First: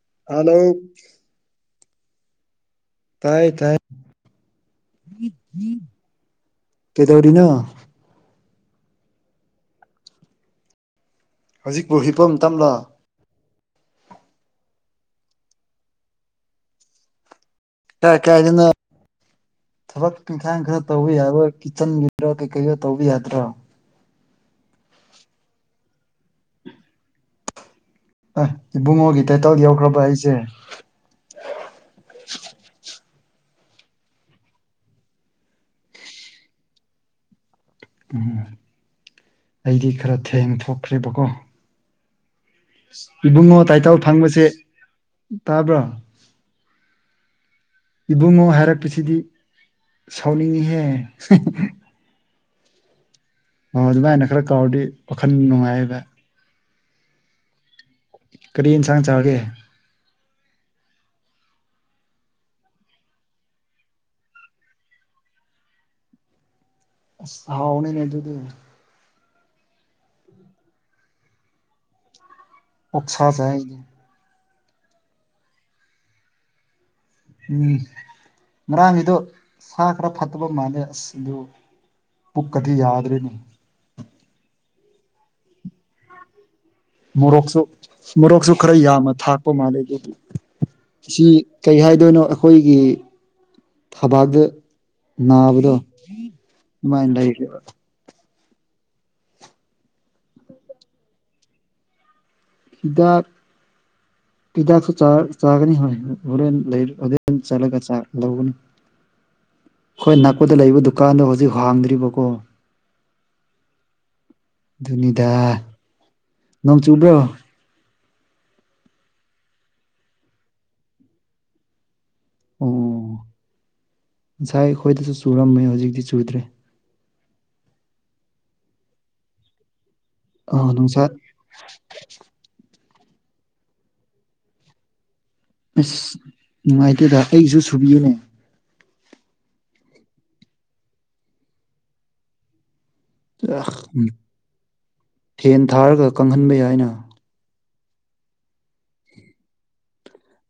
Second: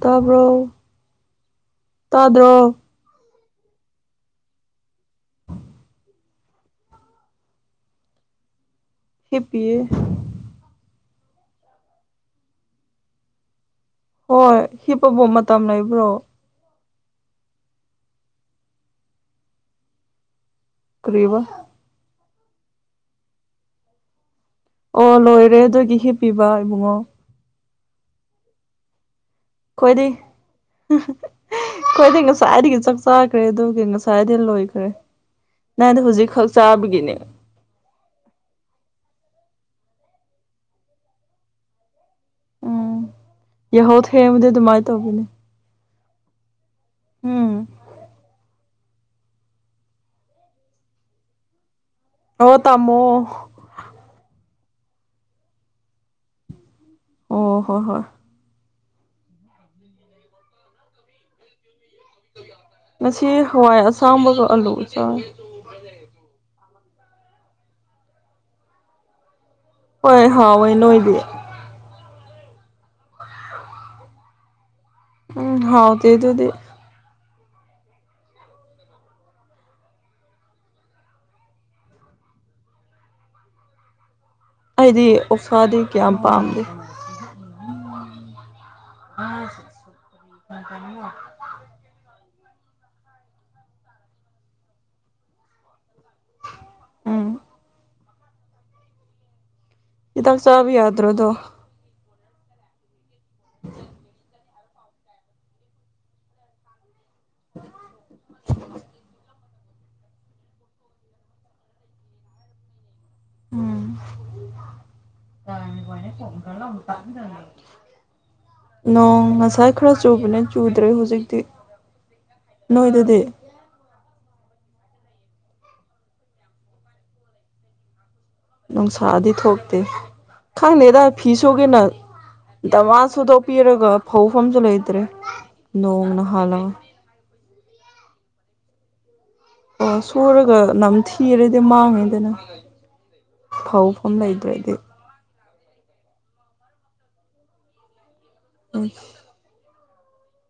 ꯇꯥꯕ꯭ꯔꯣ ꯍꯜꯂꯣ ꯇꯥꯗ꯭ꯔꯣ ꯇꯥꯏ ꯇꯥꯏ ꯀꯩꯗꯧꯔꯤꯅꯣ ꯍꯤꯞꯄꯤꯌꯦ ꯍꯧꯖꯤꯛꯄꯨ ꯍꯤꯞꯄ ꯃꯇꯝꯂꯣ ꯍꯣꯏ ꯍꯤꯞꯄꯕꯨ ꯃꯇꯝ ꯂꯩꯕ꯭ꯔꯣ ꯀꯥꯏ ꯀꯥꯏꯗꯅꯣ ꯊꯕꯛ ꯏꯡꯈꯥꯡ ꯈꯔ ꯇꯧꯕ ꯌꯥꯗ꯭ꯔꯣ ꯀꯔꯤꯕ ꯆꯟꯒꯤꯔꯣ ꯀꯩꯀꯩꯔꯣ ꯇꯧꯕ ꯌꯥꯗ꯭ꯔꯣ ꯑꯣ ꯂꯣꯏꯔꯦ ꯑꯗꯨꯒꯤ ꯍꯤꯞꯄꯤꯕ ꯏꯕꯨꯡꯉꯣ ꯑꯦ ꯏꯕꯨꯡꯉꯣꯒꯤ ꯇꯥꯏꯇꯜ ꯌꯥꯎꯈ꯭ꯔꯕ ꯑꯩꯈꯣꯏꯗꯤ ꯑꯩꯁꯦ ꯑꯩꯈꯣꯏꯗꯤ ꯉꯁꯥꯏꯗꯒꯤ ꯆꯥꯛ ꯆꯥꯈ꯭ꯔꯦ ꯑꯗꯨꯒꯤ ꯉꯁꯥꯏꯗꯩ ꯂꯣꯏꯈ꯭ꯔꯦ ꯅꯪꯗꯤ ꯍꯧꯖꯤꯛ ꯈꯛ ꯆꯥꯕꯒꯤꯅꯦ ꯎꯝ ꯑꯩꯗꯤ ꯈꯔ ꯊꯦꯡ ꯊꯣꯛꯈ꯭ꯔꯦꯕꯀꯣ ꯎꯝ ꯏꯕꯨꯡꯉꯣ ꯇꯥꯏꯇꯥꯜ ꯌꯥꯍꯧ ꯐꯪꯕꯁꯦ ꯊꯦꯡꯕꯗꯤ ꯑꯗꯨꯃꯥꯏꯅ ꯇꯧꯕꯅꯦ ꯇꯥꯕ꯭ꯔꯥ ꯎꯝ ꯏꯕꯨꯡꯉꯣ ꯍꯥꯏꯔꯛꯄꯁꯤꯗꯤ ꯁꯥꯎꯅꯤꯡꯉꯤꯍꯦ ꯍꯦꯍꯦ ꯑꯣ ꯇꯥꯃꯣ ꯑꯣ ꯑꯗꯨꯃꯥꯏꯅ ꯈꯔ ꯀꯥꯎꯔꯗꯤ ꯋꯥꯈꯜ ꯅꯨꯡꯉꯥꯏꯗ ꯑꯣ ꯍꯣꯏ ꯍꯣꯏ ꯀꯔꯤ ꯑꯦꯟꯁꯥꯡ ꯆꯥꯒꯦ ꯉꯁꯤ ꯍꯋꯥꯏ ꯑꯁꯥꯡꯕꯒ ꯑꯥꯂꯨꯒ ꯆꯥꯏ ꯑꯁ ꯍꯥꯎꯅꯤꯅꯦ ꯑꯗꯨꯗꯤ ꯍꯣꯏ ꯍꯥꯎꯋꯦ ꯅꯣꯏꯗꯤ ꯑꯣꯛꯁꯥ ꯆꯥꯏ ꯎꯝ ꯍꯥꯎꯇꯦ ꯑꯗꯨꯗꯤ ꯎꯝ ꯉꯥꯔꯡꯒꯤꯗꯣ ꯁꯥ ꯈꯔ ꯐꯠꯇꯕ ꯃꯥꯜꯂꯦ ꯑꯁ ꯑꯗꯨ ꯄꯨꯛꯀꯗꯤ ꯌꯥꯗ꯭ꯔꯦꯅꯦ ꯑꯩꯗꯤ ꯑꯣꯁꯥꯗꯤ ꯀꯌꯥꯝ ꯄꯥꯝꯗꯦ ꯃꯣꯔꯣꯛꯁꯨ ꯃꯣꯔꯣꯛꯁꯨ ꯈꯔ ꯌꯥꯝꯅ ꯊꯥꯛꯄ ꯃꯥꯜꯂꯦ ꯑꯗꯨꯗꯤ ꯁꯤ ꯀꯩ ꯍꯥꯏꯗꯣꯏꯅꯣ ꯑꯈꯣꯏꯒꯤ ꯊꯕꯥꯛꯇ ꯅꯥꯕꯗꯣ ꯑꯗꯨꯃꯥꯥꯏꯅ ꯎꯝ ꯂꯩꯔꯦꯕ ꯍꯤꯗꯛ ꯆꯥꯕ ꯌꯥꯗ꯭ꯔꯣ ꯑꯗꯣ ꯍꯤꯗꯥꯛ [inaudible] ꯍꯤꯗꯛꯁꯨ ꯆꯥꯔ ꯆꯥꯒꯅꯤ ꯍꯥꯏ ꯍꯣꯔꯦꯟ ꯂꯩꯔꯛꯑꯗꯤ ꯑꯗꯨꯝ ꯆꯥꯂꯒ ꯆꯥꯗꯧꯕꯅꯤ ꯈꯣꯏ ꯅꯥꯛꯄꯗ ꯂꯩꯕ ꯗꯨꯀꯥꯟꯗꯣ ꯍꯧꯖꯤꯛ ꯍꯥꯡꯗ꯭ꯔꯤꯕꯀꯣ ꯎꯝ ꯑꯗꯨꯅꯤꯗꯥ [inaudible] ꯅꯣꯡ ꯉꯁꯥꯏ ꯈꯔ ꯆꯨꯕꯅꯦ ꯆꯨꯗ꯭ꯔꯦ ꯍꯧꯖꯤꯛꯇꯤ ꯑꯣ ꯅꯣꯏꯗꯗꯤ ꯉꯁꯥꯏ ꯑꯩꯈꯣꯏꯗꯁꯨ ꯆꯨꯔꯝꯃꯦ ꯍꯧꯖꯤꯛꯇꯤ ꯆꯨꯗ꯭ꯔꯦ ꯅꯨꯡꯁꯥꯗꯤ ꯊꯣꯛꯇꯦ ꯑꯥ ꯅꯨꯡꯁꯥ ꯈꯪꯗꯦꯗꯥ ꯐꯤꯁꯨꯒꯦꯅ ꯗꯃꯥ ꯁꯨꯗꯣꯛꯄꯤꯔꯒ ꯐꯧ ꯐꯝꯁꯨ ꯂꯩꯇ꯭ꯔꯦ ꯑꯁ ꯅꯣꯡꯅ ꯍꯥꯜꯂꯒ ꯅꯨꯡꯉꯥꯏꯇꯦꯗ ꯑꯩꯖꯨ ꯁꯨꯕꯤꯌꯨꯅꯦ ꯑꯥ ꯁꯨꯔꯒ ꯅꯝꯊꯤꯔꯗꯤ ꯃꯥꯡꯅꯤꯗꯅ ꯑ ꯐꯦꯟ ꯊꯥꯔꯒ ꯀꯪꯍꯟꯕ ꯌꯥꯏꯅ ꯑꯝ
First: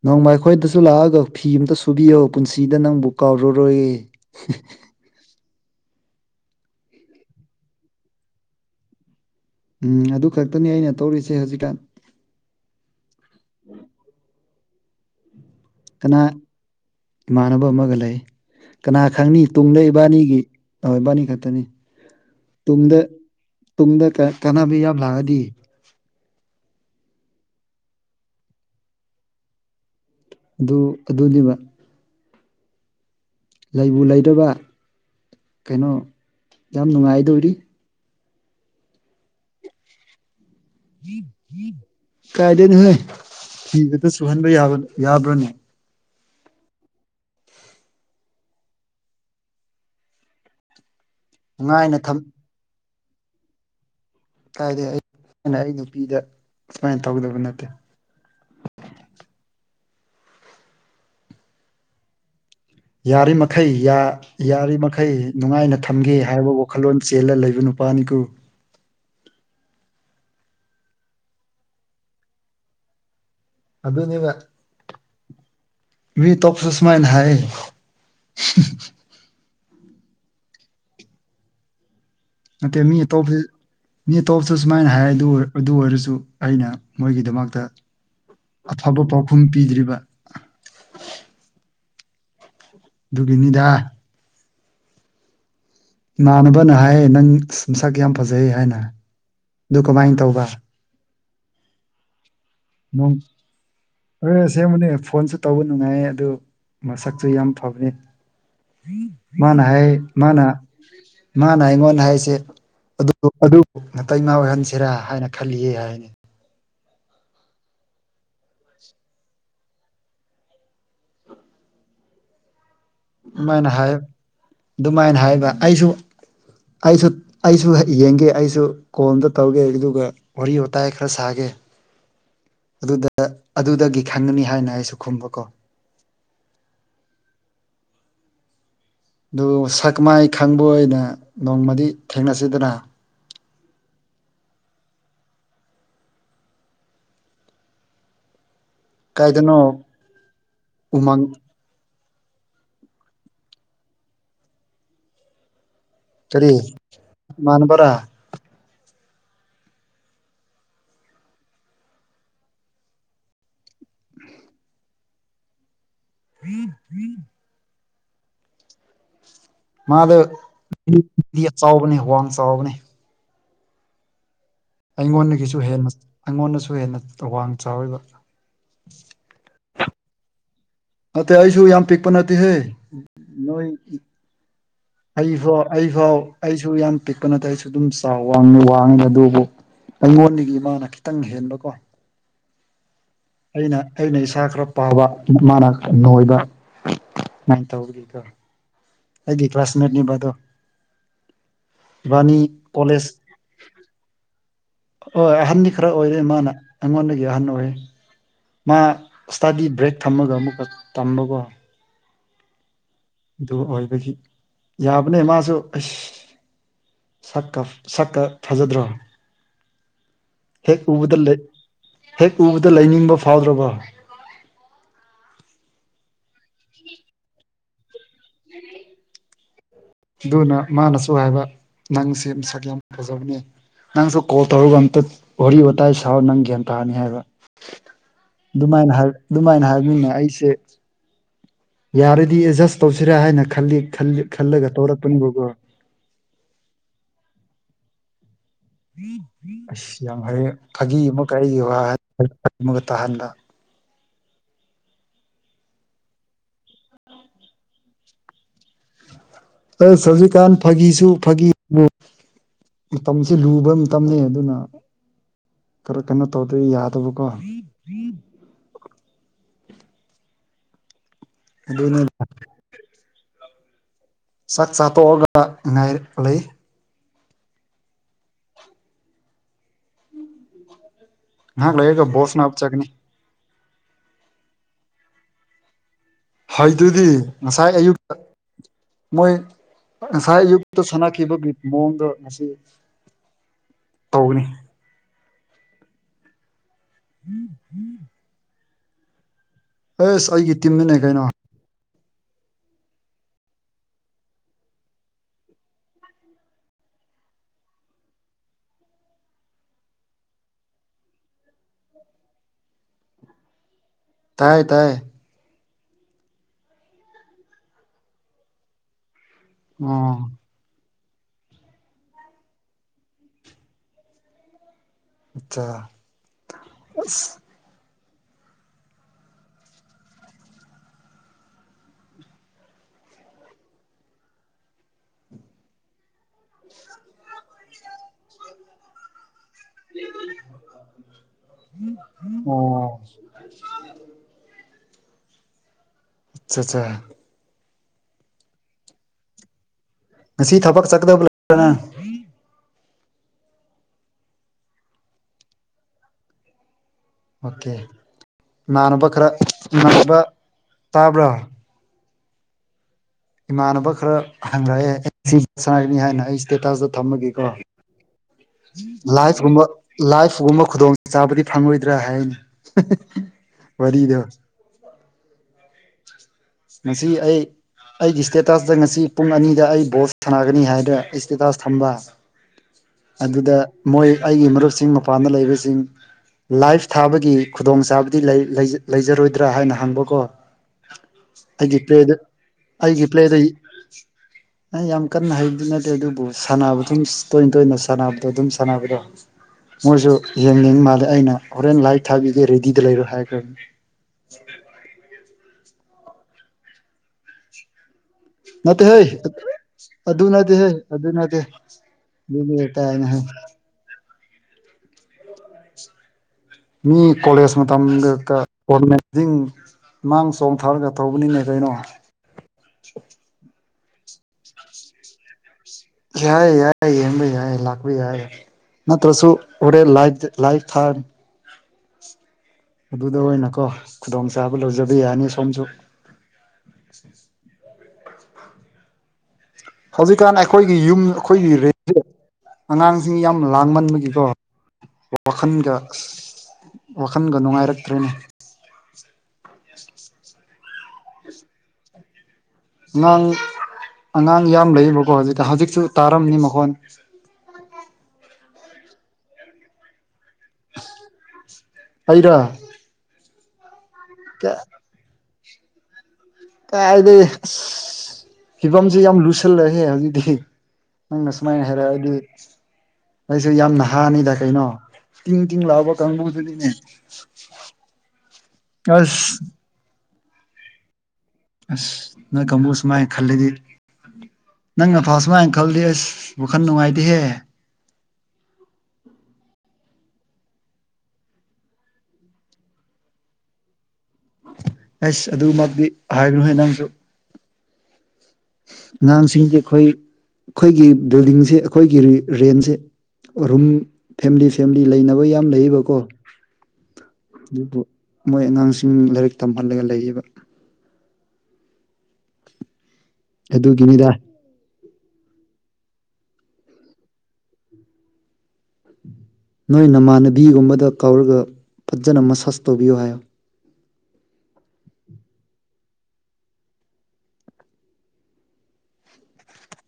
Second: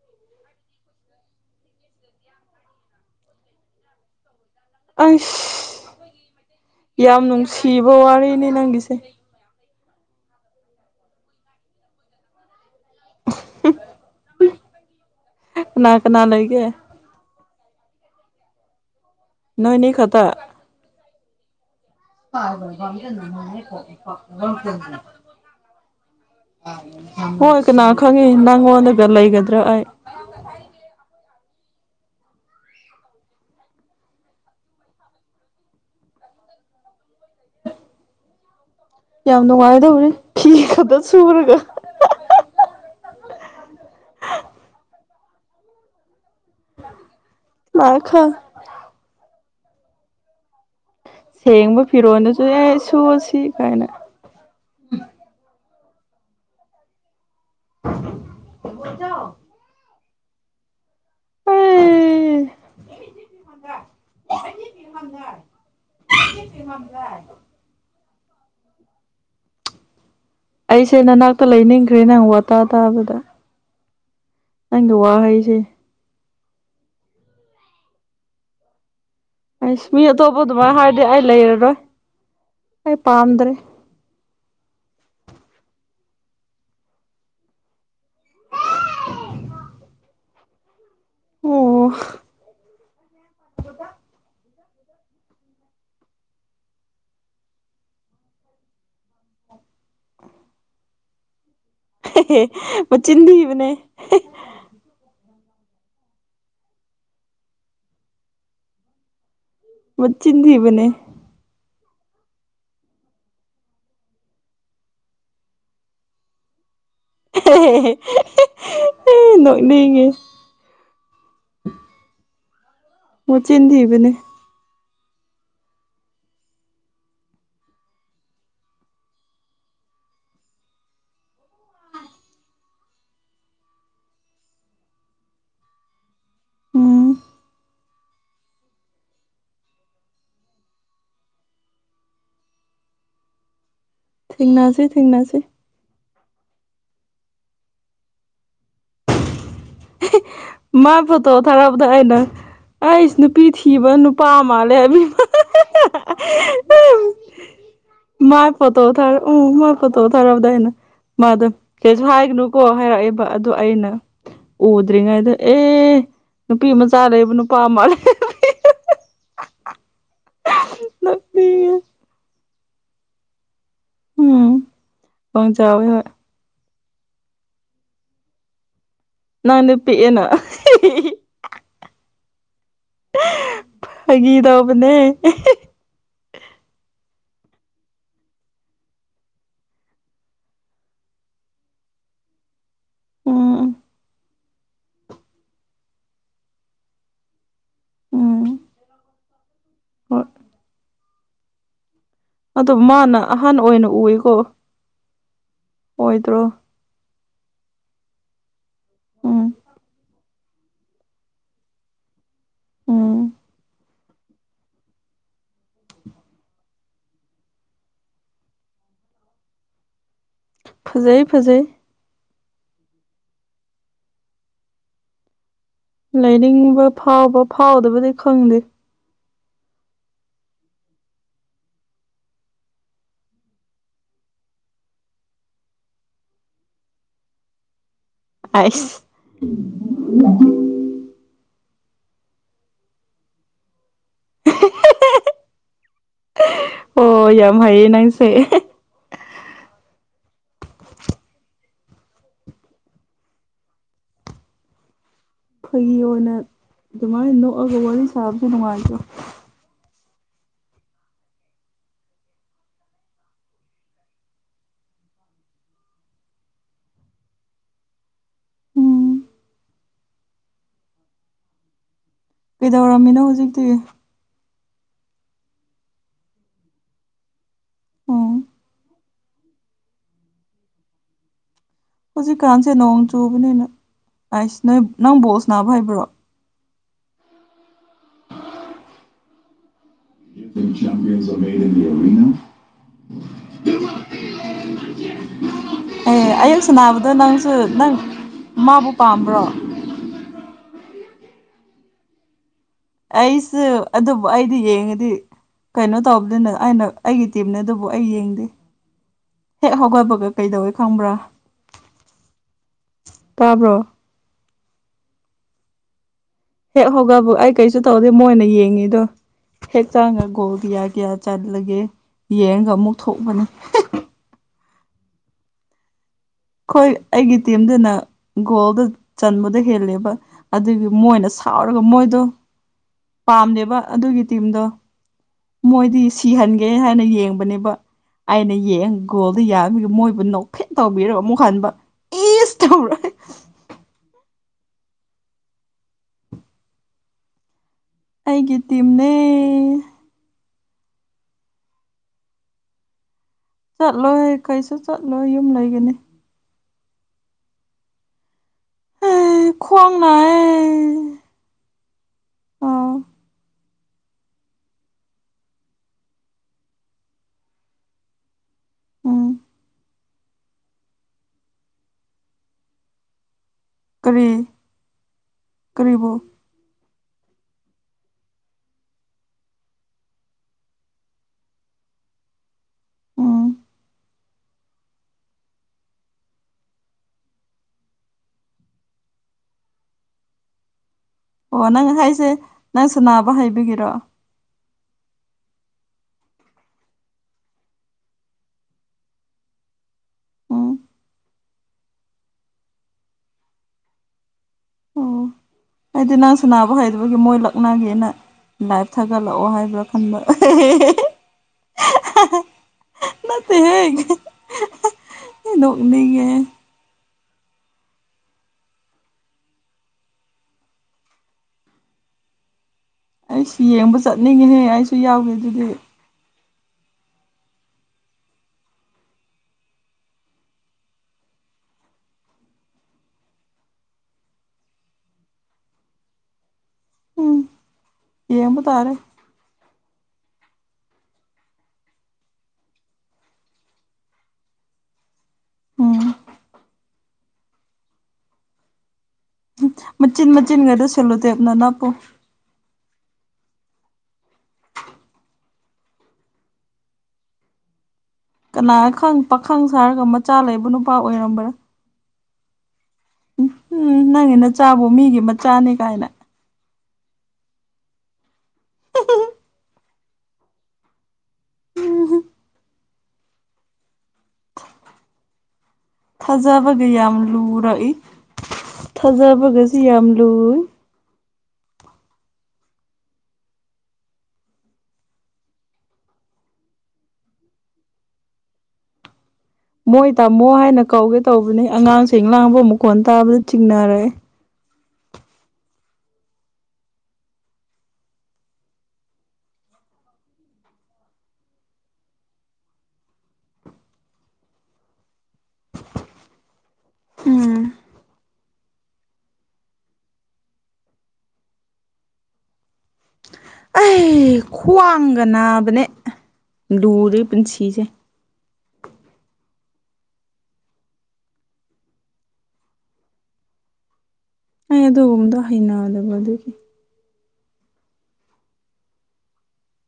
ꯅꯣꯡꯃ ꯑꯩꯈꯣꯏꯗꯁꯨ ꯂꯥꯛꯑꯒ ꯐꯤ ꯑꯝꯇ ꯁꯨꯕꯤꯌꯣ ꯄꯨꯟꯁꯤꯗ ꯅꯪꯕꯨ ꯀꯥꯎꯔꯔꯣꯏꯌꯦ ꯑꯩꯁ ꯌꯥꯝ ꯅꯨꯡꯁꯤꯕ ꯋꯥꯔꯤꯅꯤ ꯅꯪꯒꯤꯁꯦ ꯎꯝ ꯑꯗꯨ ꯈꯛꯇꯅꯤ ꯑꯩꯅ ꯇꯧꯔꯤꯁꯦ ꯍꯧꯖꯤꯛꯀꯥꯟ ꯎꯍꯨꯝ ꯀꯅꯥ ꯀꯅꯥ ꯂꯩꯒꯦ ꯏꯃꯥꯟꯅꯕ ꯑꯃꯒ ꯂꯩ ꯀꯅꯥ ꯈꯪꯅꯤ ꯇꯨꯡꯗ ꯅꯣꯏꯅꯤ ꯈꯛꯇ ꯏꯕꯥꯅꯤꯒꯤ ꯑꯣ ꯏꯕꯥꯅꯤ ꯈꯇꯅꯤ ꯇꯨꯡꯗ ꯀꯥꯟꯅꯕ ꯌꯥꯝ ꯂꯥꯛꯑꯗꯤ [unintelligible] ꯍꯣꯏ ꯀꯅꯥ ꯈꯪꯉꯤ ꯅꯪꯉꯣꯟꯗꯒ ꯂꯩꯒꯗ꯭ꯔ ꯑꯩ ꯑꯗꯨ ꯑꯗꯨꯅꯤꯕ ꯂꯩꯕꯨ ꯂꯩꯗ꯭ꯔꯕ ꯀꯩꯅꯣ ꯌꯥꯝ ꯅꯨꯡꯉꯥꯏꯗꯣꯔꯤ ꯌꯥꯝ ꯅꯨꯡꯉꯥꯏꯗꯧꯔꯤ ꯐꯤ ꯈꯇ ꯁꯨꯔꯒ ꯀꯥꯏꯗꯩꯅꯣꯍꯦ ꯐꯤ ꯈꯇ ꯁꯨꯍꯟꯕ ꯌꯥꯕ ꯌꯥꯕ꯭ꯔꯅꯦ ꯃꯥ ꯈꯪ ꯁꯦꯡꯕ ꯅꯨꯡꯉꯥꯏꯅ ꯊꯝ ꯐꯤꯔꯣꯟꯗꯁꯨꯅꯦ ꯁꯨꯑꯣ ꯁꯤ ꯀꯥꯏꯅ ꯀꯥꯏꯗꯩ ꯑꯩ ꯑꯩꯅ ꯑꯩ ꯅꯨꯄꯤꯗ ꯁꯨꯃꯥꯏꯅ ꯇꯧꯗꯧꯕ ꯅꯠꯇꯦ ꯕꯣꯐꯆꯥꯎ [inaudible] [inaudible] ꯌꯥꯔꯤꯃꯈꯩ ꯌꯥ ꯌꯥꯔꯤ ꯃꯈꯩ ꯅꯨꯡꯉꯥꯏꯅ ꯊꯝꯒꯦ ꯍꯥꯏꯕ ꯋꯥꯈꯜꯂꯣꯟ ꯆꯦꯜꯂ ꯂꯩꯕ ꯅꯨꯄꯥꯅꯤꯀꯣ ꯑꯩꯁꯦ ꯅꯅꯥꯛꯇ ꯂꯩꯅꯤꯡꯈ꯭ꯔꯦ ꯅꯪ ꯋꯥꯇꯥ ꯇꯥꯕꯗ ꯑꯗꯨꯅꯤꯕ ꯅꯪꯒꯤ ꯋꯥꯍꯩꯁꯦ ꯃꯤ ꯑꯇꯣꯞꯄꯁꯨ ꯁꯨꯃꯥꯏꯅ ꯍꯥꯏ ꯑꯩꯁ ꯃꯤ ꯑꯇꯣꯞꯄ ꯑꯗꯨꯃꯥꯏ ꯍꯥꯏꯔꯗꯤ ꯑꯩ ꯂꯩꯔꯔꯣꯏ ꯅꯠꯇꯦ ꯑꯩ ꯃꯤ ꯑꯇꯣꯞꯄ ꯄꯥꯝꯗ꯭ꯔꯦ ꯃꯤ ꯇꯣꯞꯁꯨ ꯁꯨꯃꯥꯏꯅ ꯍꯥꯏꯔ ꯗꯨ ꯑꯗꯨ ꯑꯣꯏꯔꯁꯨ ꯑꯩꯅ ꯃꯣꯏꯒꯤꯗꯃꯛꯇ ꯑꯐꯕ ꯄꯥꯎꯈꯨꯝ ꯄꯤꯗ꯭ꯔꯤꯕ ꯑꯣ ꯑꯗꯨꯒꯤꯅꯤꯗꯥ ꯏꯃꯥꯟꯅꯕꯅ ꯍꯥꯏꯌꯦ ꯅꯪ ꯑꯁ ꯅꯁꯛ ꯌꯥꯝ ꯐꯖꯩ ꯍꯥꯏꯅ ꯑꯗꯨ ꯀꯃꯥꯏꯟ ꯇꯧꯕ ꯍꯦ ꯍꯦ ꯃꯆꯤꯟ ꯊꯤꯕꯅꯦ ꯑꯣꯏ ꯑꯁꯦꯡꯕꯅꯦ ꯐꯣꯟꯁꯨ ꯇꯧꯕ ꯅꯨꯡꯉꯥꯏꯌꯦ ꯑꯗꯨ ꯃꯁꯛꯁꯨ ꯌꯥꯝ ꯐꯕꯅꯦ ꯃꯥꯅ ꯍꯥꯏ ꯃꯆꯤꯟ ꯃꯥꯅ ꯊꯤꯕꯅꯦ ꯃꯥꯅ ꯑꯩꯉꯣꯟꯗ ꯍꯥꯏꯁꯦ ꯑꯗꯨ ꯑꯗꯨ ꯅꯇꯩ ꯅꯥꯎ ꯑꯣꯏꯍꯟꯁꯤꯔꯥ ꯍꯥꯏꯅ ꯈꯜꯂꯤꯌꯦ ꯍꯥꯏꯅꯤ ꯍꯦ ꯍꯦ ꯍꯦ ꯍꯦ ꯍꯦ ꯅꯣꯛꯅꯤꯡꯉꯦ꯫ ꯃꯆꯤꯟ ꯗꯨꯃꯥꯏꯅ ꯍꯥꯏꯌꯦ ꯊꯤꯕꯅꯦ ꯗꯨꯃꯥꯏꯅ ꯍꯥꯏꯕ ꯑꯩꯁꯨ ꯑꯩꯁꯨ ꯑꯩꯁꯨ ꯍ ꯌꯦꯡꯒꯦ ꯑꯩꯁꯨ ꯀꯣꯟꯗ ꯇꯧꯒꯦ ꯑꯗꯨꯒ ꯋꯥꯔꯤ ꯋꯇꯥꯏ ꯈꯔ ꯁꯥꯒꯦ ꯑꯗꯨꯗ ꯑꯗꯨꯗꯒꯤ ꯈꯪꯒꯅꯤ ꯍꯥꯏꯅ ꯑꯩꯁꯨ ꯈꯨꯝꯕꯀꯣ ꯎꯝ ꯗꯨ ꯁꯛ ꯃꯥꯏ ꯈꯪꯕ ꯑꯣꯏꯅ ꯅꯣꯡꯃꯗꯤ ꯊꯦꯡꯅꯁꯤꯗꯅꯥ ꯊꯦꯡꯅꯁꯤ ꯊꯦꯡꯅꯁꯤ ꯀꯥꯏꯗꯅꯣ ꯃꯥ ꯎꯃꯪ ꯐꯣꯇꯣ ꯊꯥꯔꯛꯄꯗꯣ ꯑꯩꯅ ꯑꯩꯁ ꯅꯨꯄꯤ ꯊꯤꯕ ꯅꯨꯄꯥ ꯃꯥꯜꯂꯦ ꯍꯥꯏꯕꯤꯕ ꯍꯦ ꯍꯦ ꯀꯔꯤ ꯏꯃꯥꯟꯅꯕꯔ ꯃꯥꯥꯏ ꯐꯣꯇꯣ ꯊꯥꯔꯛꯎ ꯃꯥꯏ ꯐꯣꯠꯇꯣ ꯊꯕꯗꯏꯅ ꯃꯥꯗꯣ ꯀꯩꯁꯨ ꯍꯥꯏꯒꯅꯨꯀꯣ ꯍꯥꯏꯔꯛꯑꯦꯕ ꯑꯗꯣ ꯑꯩꯅ ꯎꯗ꯭ꯔꯤꯉꯩꯗ ꯑꯦ ꯅꯨꯄꯤ ꯃꯆꯥ ꯂꯩꯕ ꯅꯨꯄꯥ ꯃꯥꯜꯂꯦ ꯃꯥꯗꯣ ꯃꯤ ꯅꯣꯛꯅꯤꯡꯉꯦ ꯑꯆꯥꯎꯕꯅꯦ ꯋꯥꯡ ꯆꯥꯎꯕꯅꯦ ꯎꯝ ꯈꯣꯡ ꯑꯩꯉꯣꯟꯗꯒꯤꯁꯨ ꯆꯥꯎꯋꯦ ꯍꯦꯟꯅ ꯍꯣꯏ ꯑꯩꯉꯣꯟꯗꯁꯨ ꯍꯦꯟꯅ ꯇ ꯋꯥꯡ ꯆꯥꯎꯋꯦꯕ ꯅꯪꯗꯤ ꯄꯤꯛꯑꯦꯅ ꯑꯍꯤꯍꯤꯍꯤ ꯅꯠꯇꯦ ꯑꯩꯁꯨ ꯌꯥꯝ ꯄꯤꯛꯄ ꯅꯠꯇꯦ ꯍꯦ ꯐꯥꯒꯤ ꯇꯧꯕꯅꯦ ꯑꯩꯐꯥꯎ ꯑꯩꯐꯥꯎ ꯑꯩꯁꯨ ꯌꯥꯝ ꯄꯤꯛꯄ ꯅꯠꯇꯦ ꯑꯩꯁꯨ ꯗꯨꯝ ꯆꯥꯎꯋꯥꯡ ꯋꯥꯡꯉꯤ ꯑꯗꯨꯕꯨ ꯑꯩꯉꯣꯟꯗꯒꯤ ꯃꯥꯅ ꯈꯤꯇꯪ ꯍꯦꯟꯕꯀꯣ ꯎꯝ ꯑꯩꯅ ꯑꯩꯅ ꯏꯁꯥ ꯈꯔ ꯄꯥꯕ ꯃꯥꯅ ꯈꯔ ꯅꯣꯏꯕ ꯃꯥꯏꯟ ꯇꯧꯕꯒꯤꯗꯣ ꯎꯝ ꯑꯩꯒꯤ ꯍꯣꯏ ꯀ꯭ꯂꯥꯁꯃꯦꯠꯅꯤꯕꯗꯣ ꯑꯗꯣ ꯃꯥꯅ ꯑꯍꯟ ꯑꯣꯏꯅ ꯎꯏꯀꯣ ꯍꯣꯏ ꯑꯍꯟꯗꯤ ꯈꯔ ꯑꯣꯏꯔꯦ ꯃꯥꯅ ꯑꯣꯏꯗ꯭ꯔꯣ ꯑꯩꯉꯣꯟꯗꯒꯤ ꯑꯍꯟ ꯑꯣꯏ ꯃꯥ ꯎꯝ ꯏꯁꯇꯥꯗꯤ ꯕ꯭ꯔꯦꯛ ꯊꯝꯃꯒ ꯑꯃꯨꯛꯀ ꯇꯝꯕꯀꯣ ꯎꯝ ꯗꯨ ꯑꯣꯏꯕꯒꯤ ꯌꯥꯕꯅꯦ ꯃꯥꯖꯨ ꯑꯁ ꯁꯛꯀ ꯁꯛꯀ ꯐꯥꯖꯗ꯭ꯔꯣ ꯍꯦꯛ ꯎꯕꯗ ꯐꯖꯩ ꯂꯩ ꯐꯖꯩ ꯍꯦꯛ ꯎꯕꯗ ꯂꯩꯅꯤꯡꯕ ꯐꯥꯎꯗ꯭ꯔꯕꯣ ꯂꯩꯅꯤꯡꯕ ꯐꯥꯎꯕ ꯐꯥꯎꯗꯕꯗꯤ ꯈꯪꯗꯦ ꯗꯨꯅ ꯃꯥꯅꯁꯨ ꯍꯥꯏꯕ ꯅꯪꯁꯦ ꯃꯁꯛ ꯌꯥꯝ ꯐꯖꯕꯅꯦ ꯅꯪꯁꯨ ꯀꯣꯜ ꯇꯧꯔꯒ ꯑꯝꯇ ꯋꯥꯔꯤ ꯋꯥꯇꯥꯏ ꯁꯥꯎ ꯅꯪ ꯒ꯭ꯌꯥꯟ ꯇꯥꯅꯤ ꯍꯥꯏꯕ ꯗꯨꯃꯥꯏꯅ ꯑꯥꯏꯁ ꯍꯥꯏ ꯑꯗꯨꯃꯥꯏꯅ ꯍꯥꯏꯕꯅꯤꯅ ꯑꯩꯁꯦ ꯌꯥꯔꯗꯤ ꯑꯦꯖꯁ ꯇꯧꯁꯤꯔꯥ ꯍꯥꯏꯅ ꯈꯜꯂꯤ ꯈꯜ ꯈꯜꯂꯒꯥ ꯇꯧꯔꯛꯄꯅꯦꯕꯀꯣ ꯑꯣ ꯌꯥꯝ ꯍꯩꯌꯦ ꯅꯪꯁꯦ ꯑꯁ ꯌꯥꯝ ꯍꯩꯌꯦ ꯐꯥꯒꯤ ꯑꯃꯨꯛꯀ ꯑꯩꯒꯤ ꯋꯥ ꯍꯩ [unintelligible] ꯑꯃꯨꯛꯀ ꯇꯥꯍꯟꯕ ꯐꯒꯤ ꯑꯣꯏꯅ ꯗꯨꯃꯥꯏꯅ ꯅꯣꯛꯑꯒ ꯋꯥꯔꯤ ꯁꯥꯕꯁꯦ ꯅꯨꯡꯉꯥꯏꯇ꯭ꯔꯣ ꯑꯁ ꯍꯧꯖꯤꯛꯀꯥꯟ ꯐꯥꯒꯤꯁꯨ ꯐꯥꯒꯤꯕꯨ ꯃꯇꯝꯁꯦ ꯂꯨꯕ ꯃꯇꯝꯅꯦ ꯑꯗꯨꯅ ꯈꯔ ꯀꯩꯅꯣ ꯇꯧꯗ ꯌꯥꯗꯕꯀꯣ ꯎꯝ ꯑꯗꯨꯅꯦꯅ ꯀꯩꯗꯧꯔꯝꯃꯤꯅꯣ ꯍꯧꯖꯤꯛꯇꯤ ꯆꯥꯛ ꯆꯥꯇꯣꯛꯑꯒ ꯉꯥꯏꯔ ꯂꯩ ꯑꯣ ꯉꯍꯛ ꯂꯩꯔ ꯍꯧꯖꯤꯛꯀꯥꯟꯁꯦ ꯅꯣꯡ ꯆꯨꯕꯅꯤꯅ ꯑꯥꯏꯁ ꯅꯣꯏ ꯅꯪ ꯕꯣꯜ ꯁꯅꯥꯕ ꯍꯩꯕ꯭ꯔꯣ ꯍꯩꯇ꯭ꯔꯗꯤ ꯉꯁꯥꯏ ꯑꯌꯨꯛꯇ ꯃꯣꯏ ꯉꯁꯥꯏ ꯑꯌꯨꯛꯇ ꯁꯥꯟꯅꯈꯤꯕ ꯕꯤꯠ ꯃꯋꯣꯡꯗꯣ ꯉꯁꯤ ꯇꯧꯒꯅꯤ ꯑꯦ ꯑꯌꯨꯛ ꯁꯟꯅꯕꯗꯣ ꯅꯪꯁꯨ ꯅꯪ ꯃꯥꯕꯨ ꯄꯥꯝꯕ꯭ꯔꯣ ꯑꯦꯁ ꯑꯩꯒꯤ ꯇꯤꯝꯅꯤꯅꯦ ꯀꯩꯅꯣ ꯑꯩꯁꯨ ꯑꯗꯨꯕꯨ ꯑꯩꯗꯤ ꯌꯦꯡꯉꯗꯤ ꯀꯩꯅꯣ ꯇꯧꯕꯅꯤꯅ ꯑꯩꯅ ꯑꯩꯒꯤ ꯇꯤꯝꯅꯦ ꯑꯗꯨꯕꯨ ꯑꯩ ꯌꯦꯡꯗꯦ ꯍꯦꯛ ꯍꯧꯒꯠꯄꯒ ꯀꯩꯗꯧꯋꯦ ꯈꯪꯕ꯭ꯔꯥ ꯇꯥꯕ꯭ꯔꯣ ꯇꯥꯏ ꯇꯥꯏ ꯍꯦꯛ ꯍꯧꯒꯠꯕ ꯑꯩ ꯀꯩꯁꯨ ꯇꯧꯗꯦ ꯃꯣꯏꯅ ꯌꯦꯡꯉꯤꯗꯣ ꯍꯦꯛ ꯆꯪꯉ ꯑꯣ ꯒꯣꯜꯒꯤꯌꯥ ꯒꯤꯌꯥ ꯆꯜꯂꯒꯦ ꯌꯦꯡꯉꯒ ꯑꯃꯨꯛ ꯊꯣꯛꯄꯅꯦ ꯍꯦ ꯑꯆꯥ ꯈꯣꯏ ꯑꯩꯒꯤ ꯇꯤꯝꯗꯨꯅ ꯒꯣꯜꯗꯨ ꯆꯟꯕꯗꯣ ꯍꯦꯜꯂꯦꯕ ꯑꯗꯨꯒꯤ ꯃꯣꯏꯅ ꯁꯥꯎꯔꯒ ꯃꯣꯏꯗꯣ ꯄꯥꯝꯗꯦꯕꯥ ꯑꯗꯨꯒꯤ ꯇꯤꯝꯗꯣ ꯃꯣꯏꯗꯤ ꯁꯤꯍꯟꯒꯦ ꯍꯥꯏꯅ ꯌꯦꯡꯕꯅꯦꯕ ꯑꯩꯅ ꯌꯦꯡ ꯒꯣꯜꯗ ꯌꯥ ꯌꯨ ꯃꯣꯏꯕꯨ ꯅꯣꯛꯐꯦꯠ ꯇꯧꯕꯤꯔ ꯑꯃꯨꯛ ꯍꯟꯕ ꯏꯁ ꯇꯧꯔ ꯑꯣ ꯑꯆ ꯆꯥ ꯑꯩꯒꯤ ꯇꯤꯝꯅꯦ ꯉꯁꯤ ꯊꯕꯛ ꯆꯠꯀꯕ ꯂꯩꯕ ꯅꯪ ꯆꯠꯂꯣꯏ ꯀꯩꯁꯨ ꯆꯠꯂꯣꯏ ꯌꯨꯝ ꯂꯩꯒꯅꯤ ꯑꯣꯀꯦ ꯏꯃꯥꯟꯅꯕ ꯈꯔ ꯈ꯭ꯋꯥꯡ ꯏꯃꯥꯟꯅꯕ ꯅꯥꯏꯌꯦ ꯇꯥꯕ꯭ꯔ ꯑꯥ ꯏꯃꯥꯟꯅꯕ ꯈꯔ ꯍꯪꯔꯛꯑꯦ ꯑꯦ ꯁꯤ ꯁꯥꯏꯅꯤ ꯍꯥꯏꯅ ꯑꯩ ꯏꯁꯇꯦꯇꯁꯇ ꯊꯝꯃꯒꯦꯀꯣ ꯎꯝ ꯂꯥꯏꯐ ꯀꯨꯝꯕ ꯂꯥꯏꯐꯒꯨꯝꯕ ꯈꯨꯗꯣꯡ ꯆꯥꯕꯗꯤ ꯐꯪꯔꯣꯏꯗ꯭ꯔꯥ ꯍꯥꯏꯅꯤ ꯍ ꯍ ꯋꯥꯔꯤꯗꯣ ꯀꯔꯤꯕꯣ ꯉꯁꯤ ꯑꯩ ꯑꯩꯒꯤ ꯏꯁꯇꯦꯇꯁꯗ ꯉꯁꯤ ꯄꯨꯡ ꯑꯅꯤꯗ ꯑꯩ ꯕꯣꯜ ꯁꯥꯟꯅꯒꯅꯤ ꯍꯥꯏꯗ꯭ꯔ ꯑꯩ ꯏꯁꯇꯦꯇꯥꯁ ꯊꯝꯕ ꯎꯝ ꯑꯗꯨꯗ ꯃꯣꯏ ꯑꯩꯒꯤ ꯃꯔꯨꯞꯁꯤꯡ ꯃꯄꯥꯟꯗ ꯂꯩꯕꯁꯤꯡ ꯂꯥꯏꯐ ꯊꯥꯕꯒꯤ ꯈꯨꯗꯣꯡꯆꯥꯥꯕꯗꯤ ꯂꯩ ꯂꯩ ꯂꯩꯖꯔꯣꯏꯗ꯭ꯔ ꯍꯥꯏꯅ ꯍꯪꯕꯀꯣ ꯑꯣ ꯑꯩꯒꯤ ꯅꯪ ꯄ꯭ꯂꯦꯗ ꯍꯥꯏꯁꯦ ꯅꯪ ꯑꯩꯒꯤ ꯁꯅꯥꯕ ꯄ꯭ꯂꯦꯗꯩ ꯍꯩꯕꯒꯤꯔꯣ ꯑꯩ ꯌꯥꯝ ꯀꯟꯅ ꯍꯩꯕꯗꯤ ꯅꯠꯇꯦ ꯑꯗꯨꯕꯨ ꯁꯥꯟꯅꯕ ꯑꯗꯨꯝ ꯇꯣꯏꯅ ꯇꯣꯏꯅ ꯁꯥꯟꯅꯕꯗꯣ ꯑꯗꯨꯝ ꯁꯥꯟꯅꯕꯗꯣ ꯃꯣꯏꯖꯨ ꯌꯦꯡꯅꯤꯡ ꯎꯝ ꯃꯥꯜꯂꯦ ꯑꯩꯅ ꯍꯣꯔꯦꯟ ꯂꯥꯏꯚ ꯊꯥꯕꯤꯒꯦ ꯔꯦꯗꯤꯗ ꯂꯩꯔꯣ ꯍꯥꯏꯈ꯭ꯔꯕꯅꯤ ꯑꯣ ꯑꯩꯗꯤ ꯅꯪ ꯁꯥꯟꯅꯕ ꯍꯩꯗꯕꯒꯤ ꯃꯣꯏ ꯂꯛꯅꯒꯦꯅ ꯂꯥꯏꯐ ꯅꯠꯇꯦꯍꯦ ꯊꯥꯒꯠꯂꯛꯑꯣ ꯍꯥꯏꯕ꯭ꯔ ꯈꯟꯕ ꯑꯗꯨ ꯑꯍꯦ ꯅꯠꯇꯦꯍꯦ ꯍꯦ ꯍꯦ ꯑꯗꯨ ꯅꯠꯇꯦ ꯍ ꯍ ꯑꯗꯨꯅꯦ ꯀꯥꯏꯅ ꯍꯥꯏ ꯅꯠꯇꯦꯍꯦ ꯍꯦ ꯍꯦ ꯅꯣꯛꯅꯤꯡꯉꯦꯍꯦ ꯃꯤ ꯀꯣꯂꯦꯖ ꯃꯇꯝꯗꯀ [unintelligible] ꯃꯥꯡ ꯆꯣꯡꯊꯔꯒ ꯇꯧꯕꯅꯤꯅꯦ ꯀꯩꯅꯣ ꯑꯩꯁꯨ ꯌꯦꯡꯕ ꯆꯠꯅꯤꯡꯉꯦꯍꯦ ꯑꯩꯁꯨ ꯌꯥꯎꯒꯦ ꯑꯗꯨꯗꯤ ꯌꯥꯏ ꯌꯥꯏ ꯌꯦꯡꯕ ꯌꯥꯏ ꯂꯥꯛꯄ ꯌꯥꯏ ꯅꯠꯇ꯭ꯔꯁꯨ ꯍꯣꯔꯦꯟ ꯂꯥꯏꯐꯗ ꯂꯥꯏꯐ ꯊꯥꯅꯤ ꯑꯗꯨꯗ ꯑꯣꯏꯅꯀꯣ ꯈꯨꯗꯣꯡꯆꯥꯥꯕ ꯂꯧꯖꯕ ꯌꯥꯅꯤ ꯁꯣꯝꯖꯨ ꯎꯝ ꯌꯦꯡꯕ ꯇꯥꯔꯦ ꯍꯧꯖꯤꯛꯀꯥꯟ ꯑꯩꯈꯣꯏꯒꯤ ꯌꯨꯝ ꯑꯈꯣꯏꯒꯤ [unintelligible] ꯑꯉꯥꯡꯖꯤꯡ ꯌꯥꯝ ꯂꯥꯡꯃꯟꯕꯒꯤꯀꯣ ꯋꯥꯈꯟꯒ ꯎꯝ ꯑꯁ ꯋꯥꯈꯟꯒ ꯅꯨꯡꯉꯥꯏꯔꯛꯇ꯭ꯔꯦꯅꯦ ꯃꯆꯤꯟ ꯃꯆꯤꯟꯒꯗꯣ ꯁꯦꯂꯣꯇꯦꯞꯅ ꯅꯞꯄꯣ ꯅꯪ ꯑꯉꯥꯡ ꯌꯥꯝ ꯂꯩꯌꯦꯕꯀꯣ ꯍꯧꯖꯤꯛꯇ ꯍꯧꯖꯤꯛꯁꯨ ꯇꯥꯔꯝꯅꯤ ꯃꯈꯣꯟ ꯀꯅꯥꯅ ꯈꯪ ꯄꯥꯈꯪ ꯁꯥꯔꯒ ꯃꯆꯥ ꯂꯩꯕ ꯅꯨꯄꯥ ꯑꯣꯏꯔꯝꯕꯔ ꯑꯩꯔꯣ ꯎ ꯍꯨꯝ ꯅꯪꯒꯤ ꯅꯆꯥꯕꯨ ꯃꯤꯒꯤ ꯃꯆꯥꯅꯤ ꯀꯥꯏꯅ ꯀꯥꯏꯗꯩ ꯑꯁ ꯐꯤꯕꯝꯖꯦ ꯌꯥꯝ ꯂꯨꯁꯜꯂꯦꯍꯦ ꯍꯧꯖꯤꯛꯇꯤ ꯅꯪꯅ ꯁꯨꯃꯥꯏꯅ ꯍꯥꯏꯔꯛꯑꯗꯤ ꯑꯩꯖꯨ ꯌꯥꯝ ꯅꯍꯥꯅꯤꯗ ꯀꯩꯅꯣ ꯇꯤꯡ ꯇꯤꯡ ꯂꯥꯎꯕ ꯀꯥꯡꯕꯨꯗꯨꯅꯤꯅꯦ ꯊꯥꯖꯕꯒ ꯌꯥꯝ ꯂꯨꯔꯛꯏ ꯑꯁ ꯊꯥꯖꯕꯒꯖꯤ ꯌꯥꯝ ꯂꯨꯏ ꯑꯁ ꯅꯣꯏ ꯀꯥꯡꯕꯨꯨ ꯁꯨꯃꯥꯏ ꯈꯜꯂꯗꯤ ꯅꯪꯅꯐꯥꯎ ꯁꯨꯃꯥꯏꯟ ꯈꯜꯗꯤ ꯑꯁ ꯋꯥꯈꯜ ꯅꯨꯡꯉꯥꯏꯇꯦꯍꯦ ꯃꯣꯏ ꯇꯥꯃꯣ ꯍꯥꯏꯅ ꯀꯧꯒꯦ ꯇꯧꯕꯅꯦ ꯑꯉꯥꯡꯁꯤꯡ ꯂꯥꯡꯕ ꯃꯈꯣꯟ ꯇꯥꯕꯗ ꯆꯤꯡꯅꯔꯑꯦ ꯑꯩꯁ ꯑꯗꯨꯃꯛꯇꯤ ꯍꯥꯏꯒꯅꯨꯍꯦ ꯅꯪꯁꯨ ꯑꯉꯥꯡꯁꯤꯡꯗꯤ ꯈꯣꯏ ꯈꯣꯏꯒꯤ ꯕꯤꯜꯗꯤꯡꯖꯦ ꯑꯈꯣꯏꯒꯤ ꯔꯦ ꯔꯦꯟꯖꯦ ꯔꯨꯝ ꯐꯦꯝꯂꯤ ꯐꯦꯝꯂꯤ ꯂꯩꯅꯕ ꯌꯥꯝ ꯂꯩꯌꯦꯕꯀꯣ ꯎꯝ ꯗꯨꯕꯨ ꯃꯣꯏ ꯑꯉꯥꯡꯁꯤꯡ ꯂꯥꯏꯔꯤꯛ ꯇꯝꯍꯜꯂꯒ ꯂꯩꯌꯦꯕ ꯑꯗꯨꯒꯤꯅꯤꯗꯥ ꯑꯦ ꯈ꯭ꯋꯥꯡꯒ ꯅꯥꯕꯅꯦ ꯂꯨꯔꯦ ꯄꯨꯟꯁꯤꯁꯦ ꯅꯣꯏ ꯅꯃꯥꯟꯅꯕꯤꯒꯨꯝꯕꯗ ꯀꯧꯔꯒ ꯐꯖꯅ ꯃꯁꯥꯁ ꯇꯧꯕꯤꯌꯣ ꯍꯥꯏꯌꯣ ꯑꯩ ꯑꯗꯨꯒꯨꯝꯕꯗꯣ ꯍꯩꯅꯗꯕ ꯑꯗꯨꯒꯤ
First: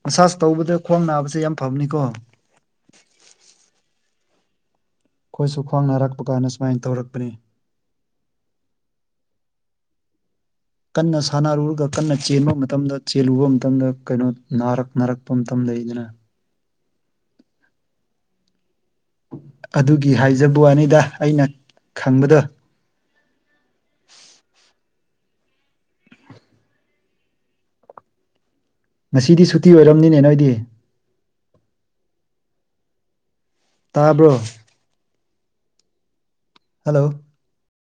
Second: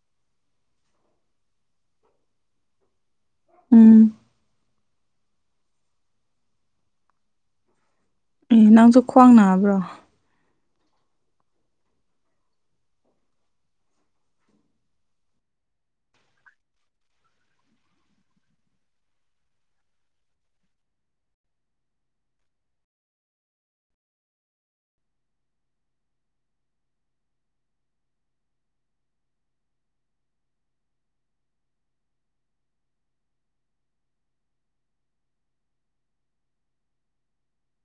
ꯃꯁꯥꯥꯁ ꯇꯧꯕꯗ ꯈ꯭ꯋꯥꯡ ꯅꯥꯕꯁꯦ ꯌꯥꯝ ꯐꯕꯅꯤꯀꯣ ꯎꯝ ꯑꯈꯣꯏꯁꯨ ꯈ꯭ꯋꯥꯡ ꯅꯥꯔꯛꯄꯀꯥꯟꯗ ꯁꯨꯃꯥꯏꯅ ꯇꯧꯔꯛꯄꯅꯦ ꯑꯦ ꯅꯪꯁꯨ ꯈ꯭ꯋꯥꯡ ꯅꯥꯕ꯭ꯔꯣ ꯀꯟꯅ ꯁꯥꯟꯅꯔꯨꯔꯒ ꯀꯟꯅ ꯆꯦꯟꯕ ꯃꯇꯝꯗ ꯆꯦꯜꯂꯨꯕ ꯃꯇꯝꯗ ꯀꯩꯅꯣ ꯅꯥꯔꯛ ꯅꯥꯔꯛꯄ ꯃꯇꯝ ꯂꯩꯗꯅ ꯑꯗꯨꯒꯤ ꯍꯥꯏꯖꯕ ꯋꯥꯅꯤꯗ ꯑꯩꯅ ꯈꯪꯕꯗꯣ ꯉꯁꯤꯗꯤ ꯁꯨꯇꯤ ꯑꯣꯏꯔꯝꯅꯤꯅꯦ ꯅꯣꯏꯗꯤ ꯇꯥꯕ꯭ꯔꯣ ꯍꯜꯂꯣ